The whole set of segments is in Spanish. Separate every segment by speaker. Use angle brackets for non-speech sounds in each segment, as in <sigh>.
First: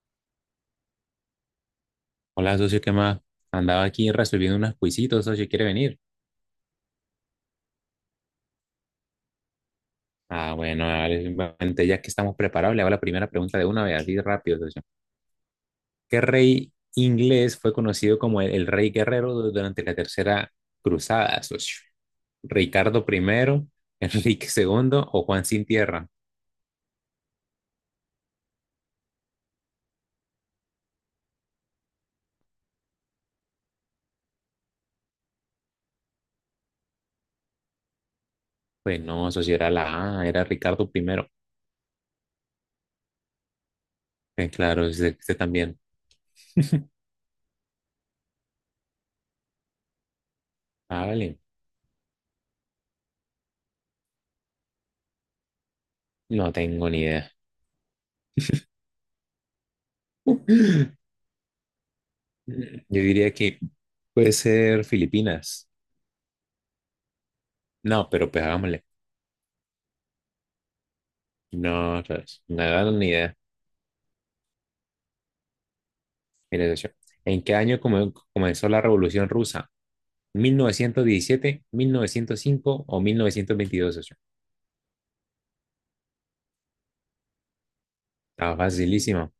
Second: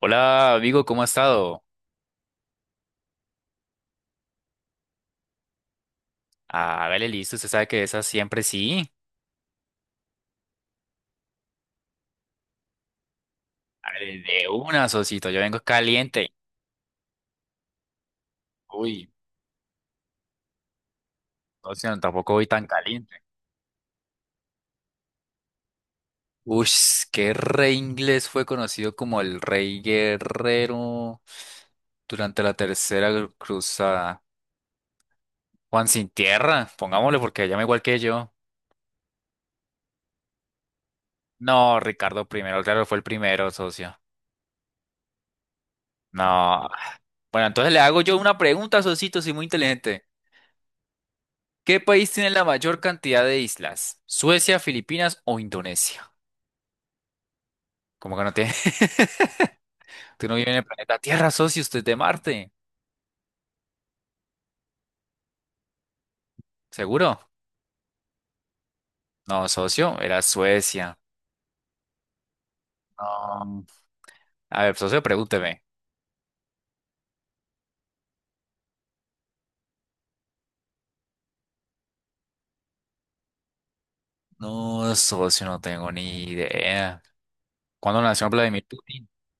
Speaker 1: Hola, amigo, ¿cómo ha estado?
Speaker 2: Hola, socio, ¿qué más? Andaba aquí resolviendo unos quisitos, socio, ¿quiere venir?
Speaker 1: Hágale listo, usted sabe que esa siempre sí.
Speaker 2: Ah, bueno, dale, simplemente ya que estamos preparados, le hago la primera pregunta de una vez, así
Speaker 1: Hágale de
Speaker 2: rápido, socio.
Speaker 1: una, socito, yo vengo
Speaker 2: ¿Qué
Speaker 1: caliente.
Speaker 2: rey inglés fue conocido como el rey
Speaker 1: Uy,
Speaker 2: guerrero durante la Tercera Cruzada,
Speaker 1: no,
Speaker 2: socio?
Speaker 1: sino tampoco voy tan
Speaker 2: ¿Ricardo
Speaker 1: caliente.
Speaker 2: primero, <laughs> Enrique segundo o Juan sin tierra?
Speaker 1: Uy, qué rey inglés fue conocido como el rey guerrero durante la tercera cruzada. Juan sin tierra, pongámosle porque llama igual que yo.
Speaker 2: Pues no, socio, era la A, era Ricardo primero.
Speaker 1: No, Ricardo primero, claro, fue el primero, socio.
Speaker 2: Claro, usted también.
Speaker 1: No.
Speaker 2: <laughs>
Speaker 1: Bueno, entonces le hago yo una pregunta, socito, soy muy inteligente.
Speaker 2: Ah, vale,
Speaker 1: ¿Qué país tiene la mayor cantidad de islas? ¿Suecia, Filipinas o Indonesia?
Speaker 2: no tengo ni idea.
Speaker 1: ¿Cómo que no tiene? <laughs> Tú no
Speaker 2: <laughs>
Speaker 1: vives en el planeta Tierra, socio, usted es de Marte.
Speaker 2: Yo diría que puede ser Filipinas.
Speaker 1: ¿Seguro?
Speaker 2: No, pero pues hagámosle.
Speaker 1: No, socio, era Suecia.
Speaker 2: No, otra vez. No da ni idea.
Speaker 1: No. A ver, socio, pregúnteme.
Speaker 2: Mira, socio, ¿en qué año comenzó la Revolución Rusa? ¿1917, 1905 o 1922, socio?
Speaker 1: No, socio, no tengo ni idea. ¿Cuándo nació
Speaker 2: Está
Speaker 1: Vladimir Putin?
Speaker 2: facilísimo.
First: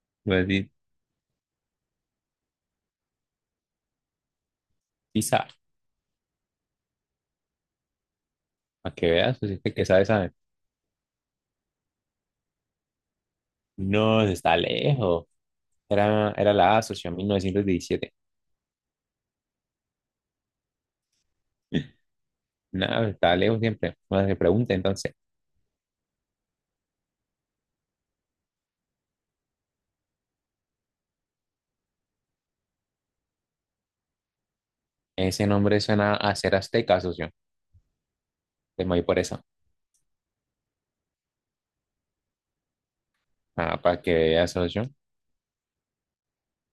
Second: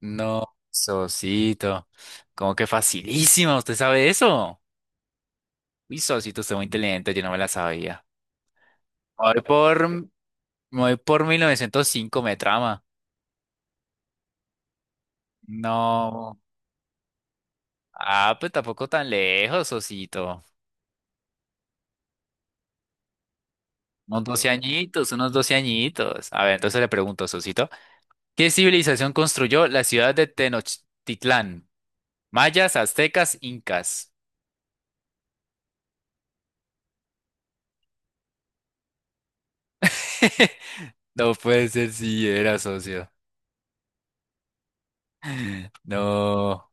Speaker 1: No,
Speaker 2: Pues,
Speaker 1: socito. Como que facilísima, ¿usted sabe eso?
Speaker 2: sí sabe.
Speaker 1: Uy, socito, usted es muy inteligente, yo no me la sabía.
Speaker 2: Para que
Speaker 1: Me
Speaker 2: veas,
Speaker 1: Voy
Speaker 2: socio, que
Speaker 1: por,
Speaker 2: sabe,
Speaker 1: me
Speaker 2: sabe.
Speaker 1: voy por 1905, me trama.
Speaker 2: No, está lejos. Era,
Speaker 1: No.
Speaker 2: era la A, socio, 1917.
Speaker 1: Ah, pues tampoco tan lejos, Osito.
Speaker 2: No, está lejos siempre.
Speaker 1: Unos
Speaker 2: Bueno, se
Speaker 1: 12
Speaker 2: pregunta
Speaker 1: añitos,
Speaker 2: entonces.
Speaker 1: unos 12 añitos. A ver, entonces le pregunto, Osito, ¿qué civilización construyó la ciudad de Tenochtitlán? Mayas, aztecas, incas.
Speaker 2: Ese nombre suena a ser azteca, socio. Te me voy por eso.
Speaker 1: <laughs> No puede ser si era socio.
Speaker 2: Ah, para que veas, socio.
Speaker 1: No.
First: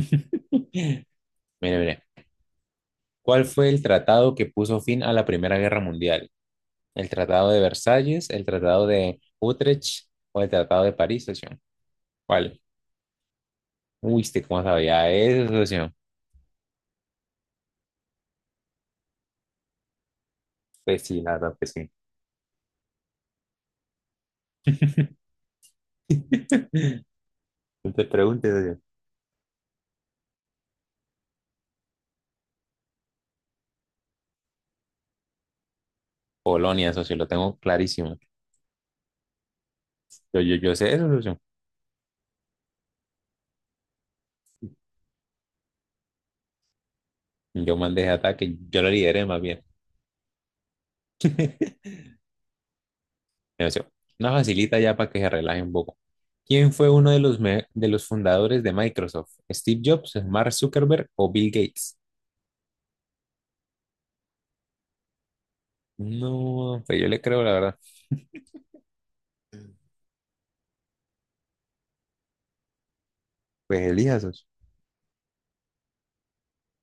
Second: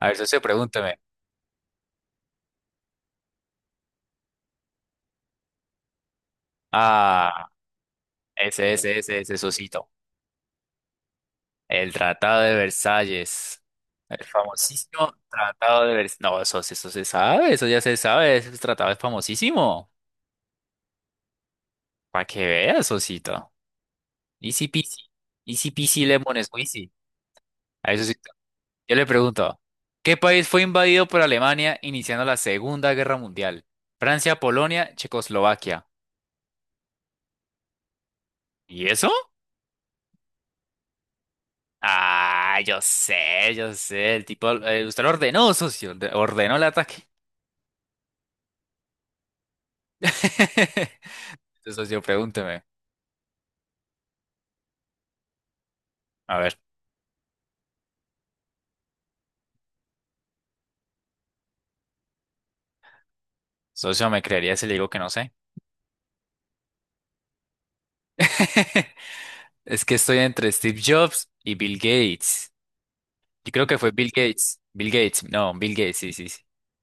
Speaker 1: A ver, socio,
Speaker 2: <laughs>
Speaker 1: pregúntame.
Speaker 2: Mire, mire. ¿Cuál fue el tratado que puso fin a la Primera Guerra Mundial? ¿El Tratado
Speaker 1: Ah,
Speaker 2: de Versalles, el
Speaker 1: ese, bueno,
Speaker 2: Tratado
Speaker 1: ese,
Speaker 2: de
Speaker 1: ese, ese, socito.
Speaker 2: Utrecht o el Tratado de París, socio?
Speaker 1: El Tratado de
Speaker 2: ¿Cuál?
Speaker 1: Versalles.
Speaker 2: Uy,
Speaker 1: El
Speaker 2: ¿usted cómo sabía
Speaker 1: famosísimo
Speaker 2: eso,
Speaker 1: Tratado de
Speaker 2: socio?
Speaker 1: Versalles. No, socio, eso se sabe, eso ya se sabe. Ese tratado es famosísimo.
Speaker 2: Pues sí, la verdad, pues sí.
Speaker 1: Para que veas, Osito. Easy peasy. Easy peasy lemon squeezy.
Speaker 2: <laughs>
Speaker 1: A
Speaker 2: No
Speaker 1: eso
Speaker 2: te
Speaker 1: sí.
Speaker 2: preguntes, socio.
Speaker 1: Yo le pregunto, ¿qué país fue invadido por Alemania iniciando la Segunda Guerra Mundial? Francia, Polonia, Checoslovaquia.
Speaker 2: Polonia, socio, lo tengo clarísimo.
Speaker 1: ¿Y eso?
Speaker 2: Yo sé eso, socio.
Speaker 1: Ah, yo sé, yo sé. El tipo, usted lo ordenó, socio. Ordenó el ataque.
Speaker 2: Yo mandé ese ataque, yo lo lideré más bien.
Speaker 1: <laughs> Entonces,
Speaker 2: <laughs>
Speaker 1: socio, pregúnteme.
Speaker 2: Mira, socio. Una facilita ya para que se relaje un poco.
Speaker 1: A ver,
Speaker 2: ¿Quién fue uno de los fundadores de Microsoft? ¿Steve Jobs, Mark Zuckerberg o Bill Gates?
Speaker 1: socio, ¿me creería si le digo que no sé?
Speaker 2: No, pues yo le creo, la verdad.
Speaker 1: <laughs> Es que estoy entre Steve Jobs y Bill Gates. Yo creo que
Speaker 2: Pues
Speaker 1: fue Bill
Speaker 2: elija sos.
Speaker 1: Gates. Bill Gates, no, Bill Gates, sí, sí, sí.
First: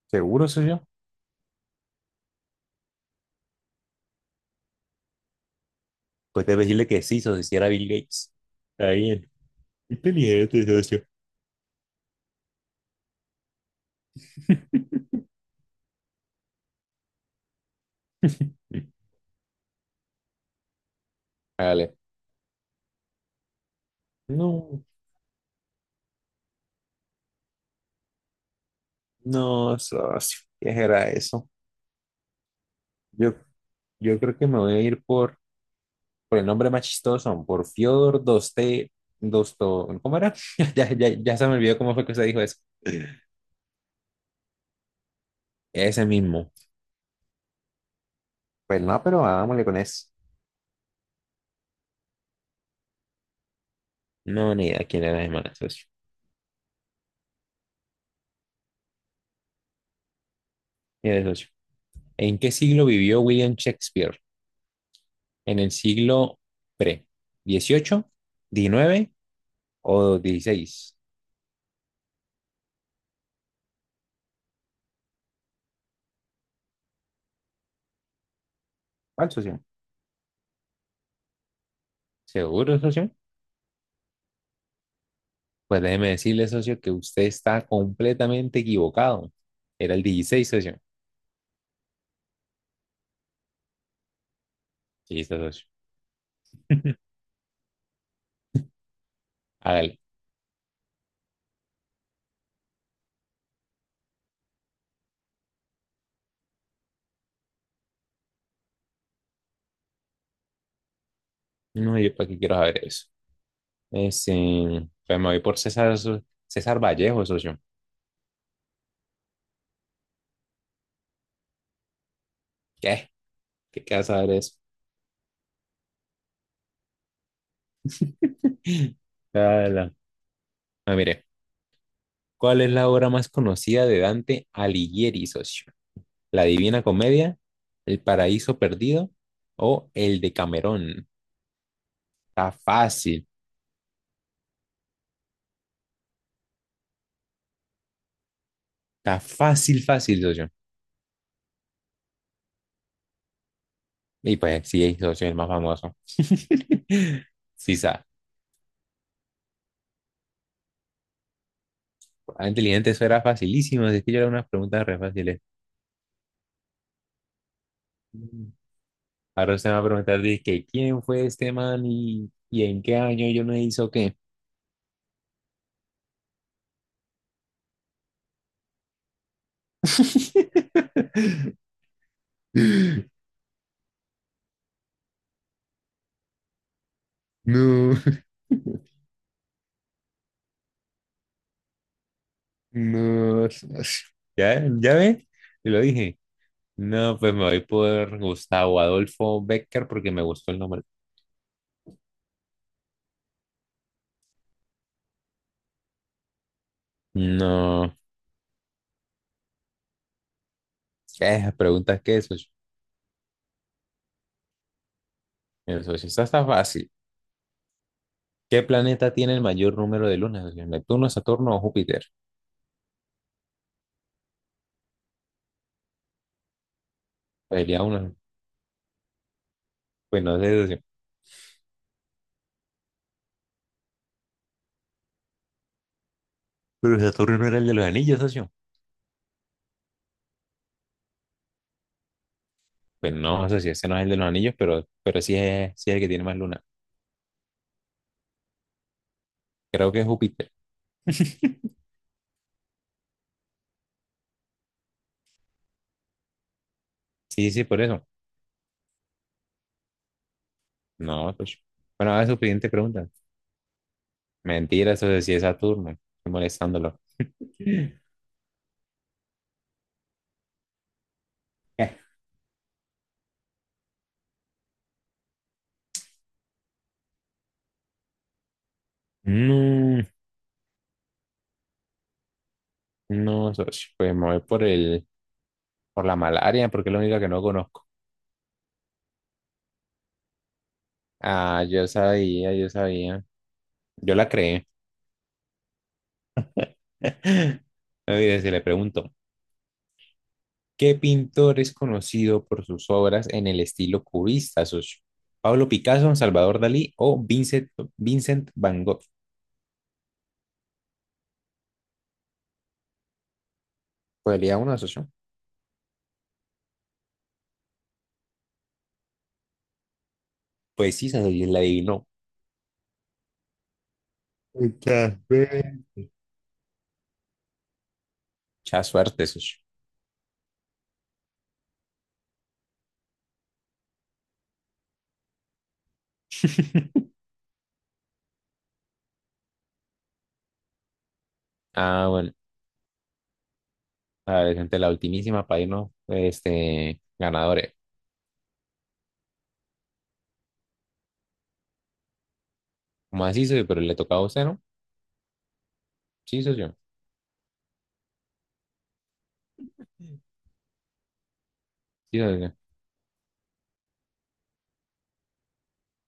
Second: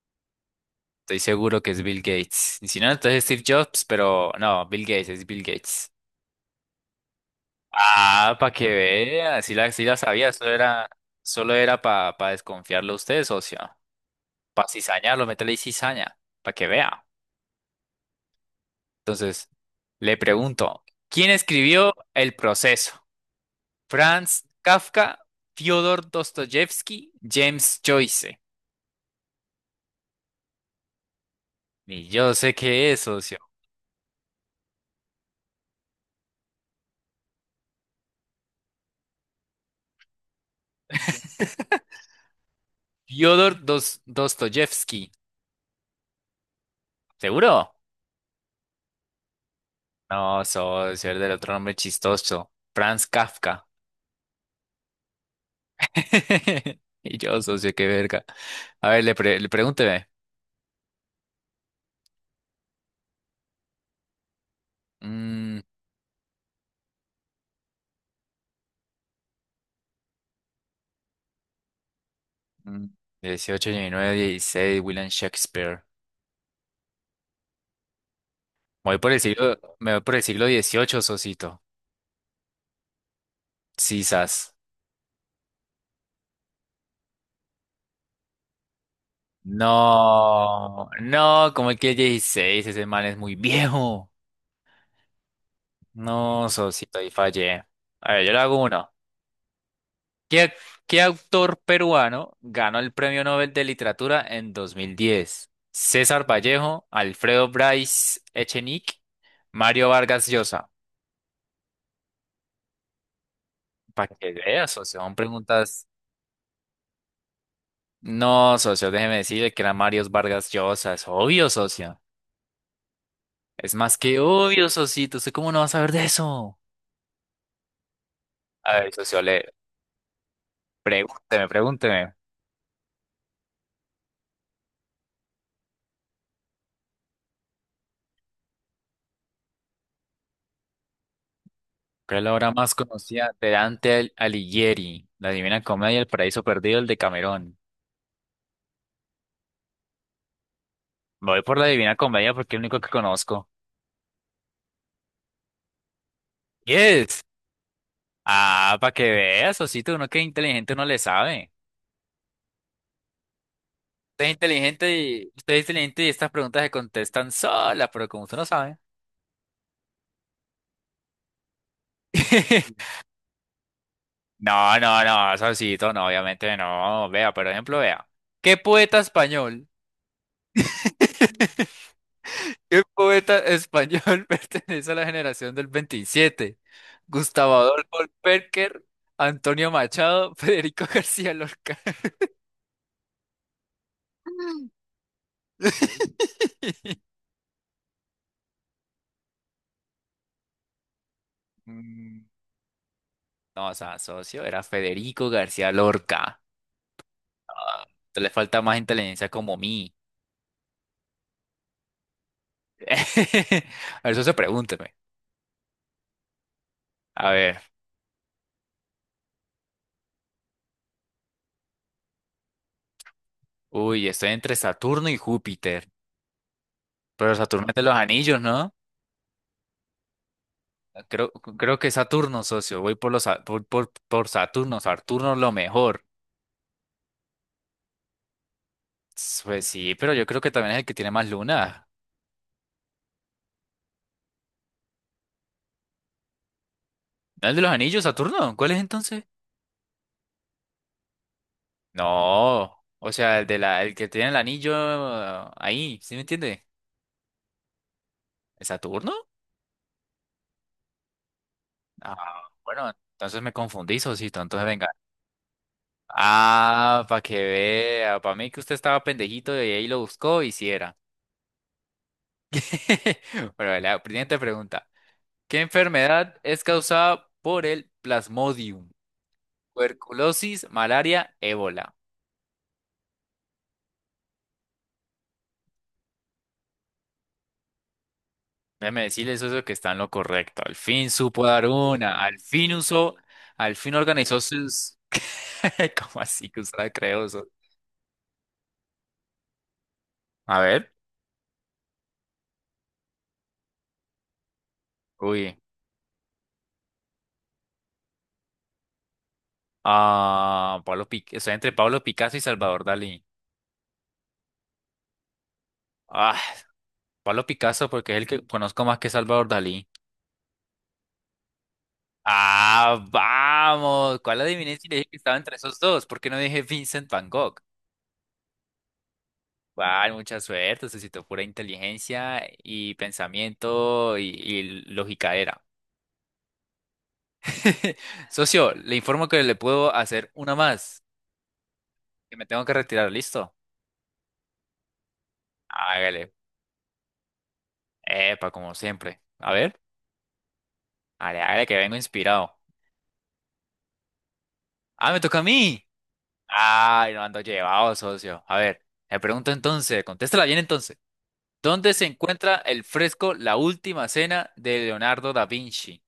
Speaker 2: ¿Seguro soy yo?
Speaker 1: Estoy seguro que es Bill Gates. Y si no, entonces Steve Jobs, pero no, Bill Gates, es Bill Gates.
Speaker 2: Pues debe decirle que sí, socio, si era Bill Gates.
Speaker 1: Ah, para que
Speaker 2: Está bien.
Speaker 1: vea, sí la sabía,
Speaker 2: Inteligente, socio.
Speaker 1: solo era para desconfiarlo a usted, socio. Para cizañarlo, meterle cizaña, para que vea.
Speaker 2: <laughs>
Speaker 1: Entonces, le pregunto, ¿quién escribió
Speaker 2: Dale.
Speaker 1: El proceso? Franz
Speaker 2: No,
Speaker 1: Kafka, Fyodor Dostoyevsky, James Joyce.
Speaker 2: no, socio. ¿Qué era eso?
Speaker 1: Y yo sé que eso,
Speaker 2: Yo, yo creo que me voy a ir por el nombre más chistoso, por Fyodor Dosto, ¿cómo era? <laughs> Ya, ya, ya se me olvidó cómo fue que se dijo eso.
Speaker 1: Fyodor Dostoyevsky.
Speaker 2: Ese mismo.
Speaker 1: ¿Seguro?
Speaker 2: Pues no, pero hagámosle con eso.
Speaker 1: No, socio, el del otro nombre chistoso. Franz Kafka.
Speaker 2: No, ni idea quién era ese man, socio.
Speaker 1: <laughs> Y yo, socio, qué verga. A ver, le pregúnteme.
Speaker 2: Mire, socio. ¿En qué siglo vivió William Shakespeare?
Speaker 1: Mm,
Speaker 2: ¿En el siglo pre? XVIII, XIX o XVI?
Speaker 1: mm, dieciocho, diecinueve, dieciséis, William Shakespeare. Me voy por el
Speaker 2: ¿Cuál,
Speaker 1: siglo,
Speaker 2: socio?
Speaker 1: me voy por el siglo dieciocho, socito.
Speaker 2: ¿Seguro, socio?
Speaker 1: Sisas.
Speaker 2: Pues déjeme decirle, socio, que usted está completamente equivocado. Era el XVI, socio.
Speaker 1: No, no, como que 16 ese man es muy viejo.
Speaker 2: Sí, está, socio.
Speaker 1: No, socito, ahí
Speaker 2: <laughs>
Speaker 1: fallé. A ver, yo le hago uno.
Speaker 2: Hágale.
Speaker 1: ¿Qué, ac- qué autor peruano ganó el Premio Nobel de Literatura en 2010? César Vallejo, Alfredo Bryce Echenique, Mario Vargas Llosa.
Speaker 2: No, yo para qué quiero saber eso.
Speaker 1: Para
Speaker 2: Es,
Speaker 1: que veas, socio, son
Speaker 2: pues me voy por
Speaker 1: preguntas.
Speaker 2: César Vallejo, socio.
Speaker 1: No, socio, déjeme decirle que era Mario Vargas Llosa. Es obvio, socio.
Speaker 2: ¿Qué?
Speaker 1: Es
Speaker 2: ¿Qué
Speaker 1: más
Speaker 2: queda
Speaker 1: que
Speaker 2: saber eso?
Speaker 1: obvio, socito. ¿Usted cómo no va a saber de eso? A ver,
Speaker 2: <laughs>
Speaker 1: socio, le
Speaker 2: Ala. Ah, mire,
Speaker 1: pregúnteme.
Speaker 2: ¿cuál es la obra más conocida de Dante Alighieri, socio? La Divina Comedia, El Paraíso Perdido o El de Camerón.
Speaker 1: ¿Cuál es la obra
Speaker 2: Está
Speaker 1: más
Speaker 2: fácil,
Speaker 1: conocida de Dante Alighieri? La Divina Comedia, El Paraíso Perdido, el de Camerón.
Speaker 2: está fácil, fácil, socio.
Speaker 1: Me voy por la Divina Comedia porque es el único que conozco.
Speaker 2: Y pues sí, socio, es el más famoso.
Speaker 1: Yes.
Speaker 2: <laughs> Sí, sa.
Speaker 1: Ah, para que veas, Osito, uno que es inteligente no le sabe.
Speaker 2: Ah, inteligente, eso era facilísimo. Es que yo
Speaker 1: Usted
Speaker 2: era
Speaker 1: es
Speaker 2: unas preguntas re
Speaker 1: inteligente y
Speaker 2: fáciles.
Speaker 1: usted es inteligente y estas preguntas se contestan solas, pero como usted no
Speaker 2: Mm.
Speaker 1: sabe.
Speaker 2: Ahora usted me va a preguntar, dice, que ¿quién fue este man y en qué
Speaker 1: <laughs>
Speaker 2: año yo no hizo qué?
Speaker 1: No, no, no, Osito, no, obviamente no. Vea, por ejemplo, vea. ¿Qué poeta español?
Speaker 2: <laughs>
Speaker 1: <laughs> ¿Qué poeta español <laughs> pertenece a la generación del 27? Gustavo
Speaker 2: No,
Speaker 1: Adolfo Perker, Antonio Machado, <laughs> Federico García Lorca.
Speaker 2: no. Ya, ya ve, te lo dije.
Speaker 1: <laughs>
Speaker 2: No, pues me voy por Gustavo Adolfo Becker porque me gustó el nombre.
Speaker 1: Mm, No, o sea, socio, era Federico García Lorca. Ah,
Speaker 2: No,
Speaker 1: te le falta más inteligencia como mí.
Speaker 2: esas preguntas que eso,
Speaker 1: <laughs> A ver, socio, pregúnteme.
Speaker 2: eso sí está fácil.
Speaker 1: A ver,
Speaker 2: ¿Qué planeta tiene el mayor número de lunas, socio? ¿Neptuno, Saturno o Júpiter?
Speaker 1: uy, estoy entre Saturno y Júpiter. Pero
Speaker 2: Pues
Speaker 1: Saturno es de
Speaker 2: diría
Speaker 1: los
Speaker 2: uno,
Speaker 1: anillos, ¿no?
Speaker 2: pues no sé, socio.
Speaker 1: Creo que Saturno, socio. Voy por los, Sa- por Saturno. Saturno es lo mejor.
Speaker 2: Pero Saturno no era el de los anillos, socio.
Speaker 1: Pues sí, pero yo creo que también es el que tiene más lunas.
Speaker 2: Pues no, socio, ese no es el de los anillos, pero sí es el que tiene más lunas.
Speaker 1: ¿No es el de los anillos, Saturno? ¿Cuál es entonces?
Speaker 2: Creo que es Júpiter.
Speaker 1: No. O sea, el que tiene el anillo ah, ahí, ¿sí me entiende?
Speaker 2: Sí, sí, por eso.
Speaker 1: ¿Es Saturno?
Speaker 2: No, socio. Bueno,
Speaker 1: Ah,
Speaker 2: a ver su siguiente
Speaker 1: bueno,
Speaker 2: pregunta.
Speaker 1: entonces me confundí, Sosito. Entonces venga.
Speaker 2: Mentira, socio, sí es Saturno. Estoy molestándolo.
Speaker 1: Ah, para que
Speaker 2: <laughs>
Speaker 1: vea. Para mí que usted estaba pendejito y ahí lo buscó y sí era. <laughs> Bueno, vale, la siguiente pregunta. ¿Qué enfermedad es causada por el Plasmodium?
Speaker 2: No,
Speaker 1: Tuberculosis, malaria, ébola.
Speaker 2: no, socio, pues me voy por la malaria, porque es la única que no conozco.
Speaker 1: Déjeme decirles eso que está en lo correcto. Al fin supo
Speaker 2: Ah,
Speaker 1: dar
Speaker 2: yo
Speaker 1: una. Al
Speaker 2: sabía, yo
Speaker 1: fin usó.
Speaker 2: sabía.
Speaker 1: Al fin
Speaker 2: Yo la
Speaker 1: organizó
Speaker 2: creé.
Speaker 1: sus. <laughs> ¿Cómo así que usted la
Speaker 2: <laughs>
Speaker 1: creó? ¿Sos?
Speaker 2: No. Mire, se le pregunto,
Speaker 1: A ver.
Speaker 2: ¿qué pintor es conocido por sus obras en el estilo cubista, socio?
Speaker 1: Uy.
Speaker 2: ¿Pablo Picasso, Salvador Dalí o Vincent Van Gogh?
Speaker 1: Ah, Pablo Picasso, estoy entre Pablo Picasso y Salvador Dalí.
Speaker 2: ¿Podría uno, socio?
Speaker 1: Ah, Pablo Picasso porque es el que conozco más que Salvador Dalí.
Speaker 2: Pues sí, socio, la adivinó.
Speaker 1: Ah, vamos. ¿Cuál adiviné si le dije
Speaker 2: Muchas
Speaker 1: que estaba entre esos
Speaker 2: veces.
Speaker 1: dos? ¿Por qué no dije Vincent Van Gogh?
Speaker 2: Mucha suerte, socio.
Speaker 1: Vale, mucha suerte, necesito pura inteligencia y pensamiento y lógica era. <laughs> Socio, le informo que le puedo hacer una más,
Speaker 2: Ah, bueno,
Speaker 1: que me tengo que retirar, ¿listo?
Speaker 2: a ver, gente, la ultimísima para irnos,
Speaker 1: Hágale.
Speaker 2: ganadores.
Speaker 1: Epa, como siempre. A ver, hágale, hágale que vengo inspirado.
Speaker 2: ¿Como así, socio? Pero le tocaba a usted, ¿no?
Speaker 1: Ah, me toca a mí.
Speaker 2: Sí, socio.
Speaker 1: Ay, no ando llevado, socio. A ver, me pregunto entonces, contéstala bien entonces. ¿Dónde se
Speaker 2: Sí, socio.
Speaker 1: encuentra el fresco La Última Cena de Leonardo da Vinci?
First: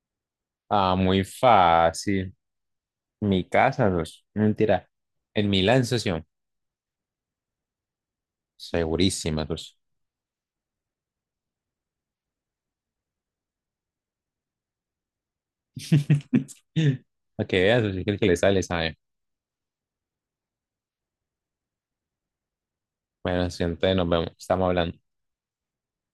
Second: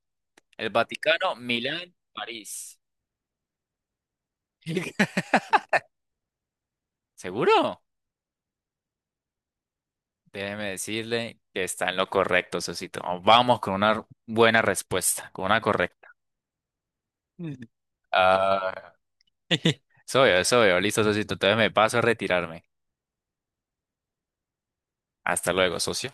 Speaker 1: El
Speaker 2: Ah, muy
Speaker 1: Vaticano, Milán,
Speaker 2: fácil.
Speaker 1: París.
Speaker 2: Mi casa, socio. No, mentira.
Speaker 1: <laughs>
Speaker 2: En Milán, socio.
Speaker 1: ¿Seguro?
Speaker 2: Segurísima, socio.
Speaker 1: Déjeme decirle que está en lo correcto, socito. Vamos con una buena respuesta, con una correcta.
Speaker 2: <laughs> Para
Speaker 1: Mm.
Speaker 2: que veas, socio, que el que le sale,
Speaker 1: Ah,
Speaker 2: sabe.
Speaker 1: <laughs> soy yo. Listo, socito. Entonces me paso a retirarme.
Speaker 2: Bueno, socio, entonces nos vemos. Estamos hablando.
Speaker 1: Hasta luego, socio.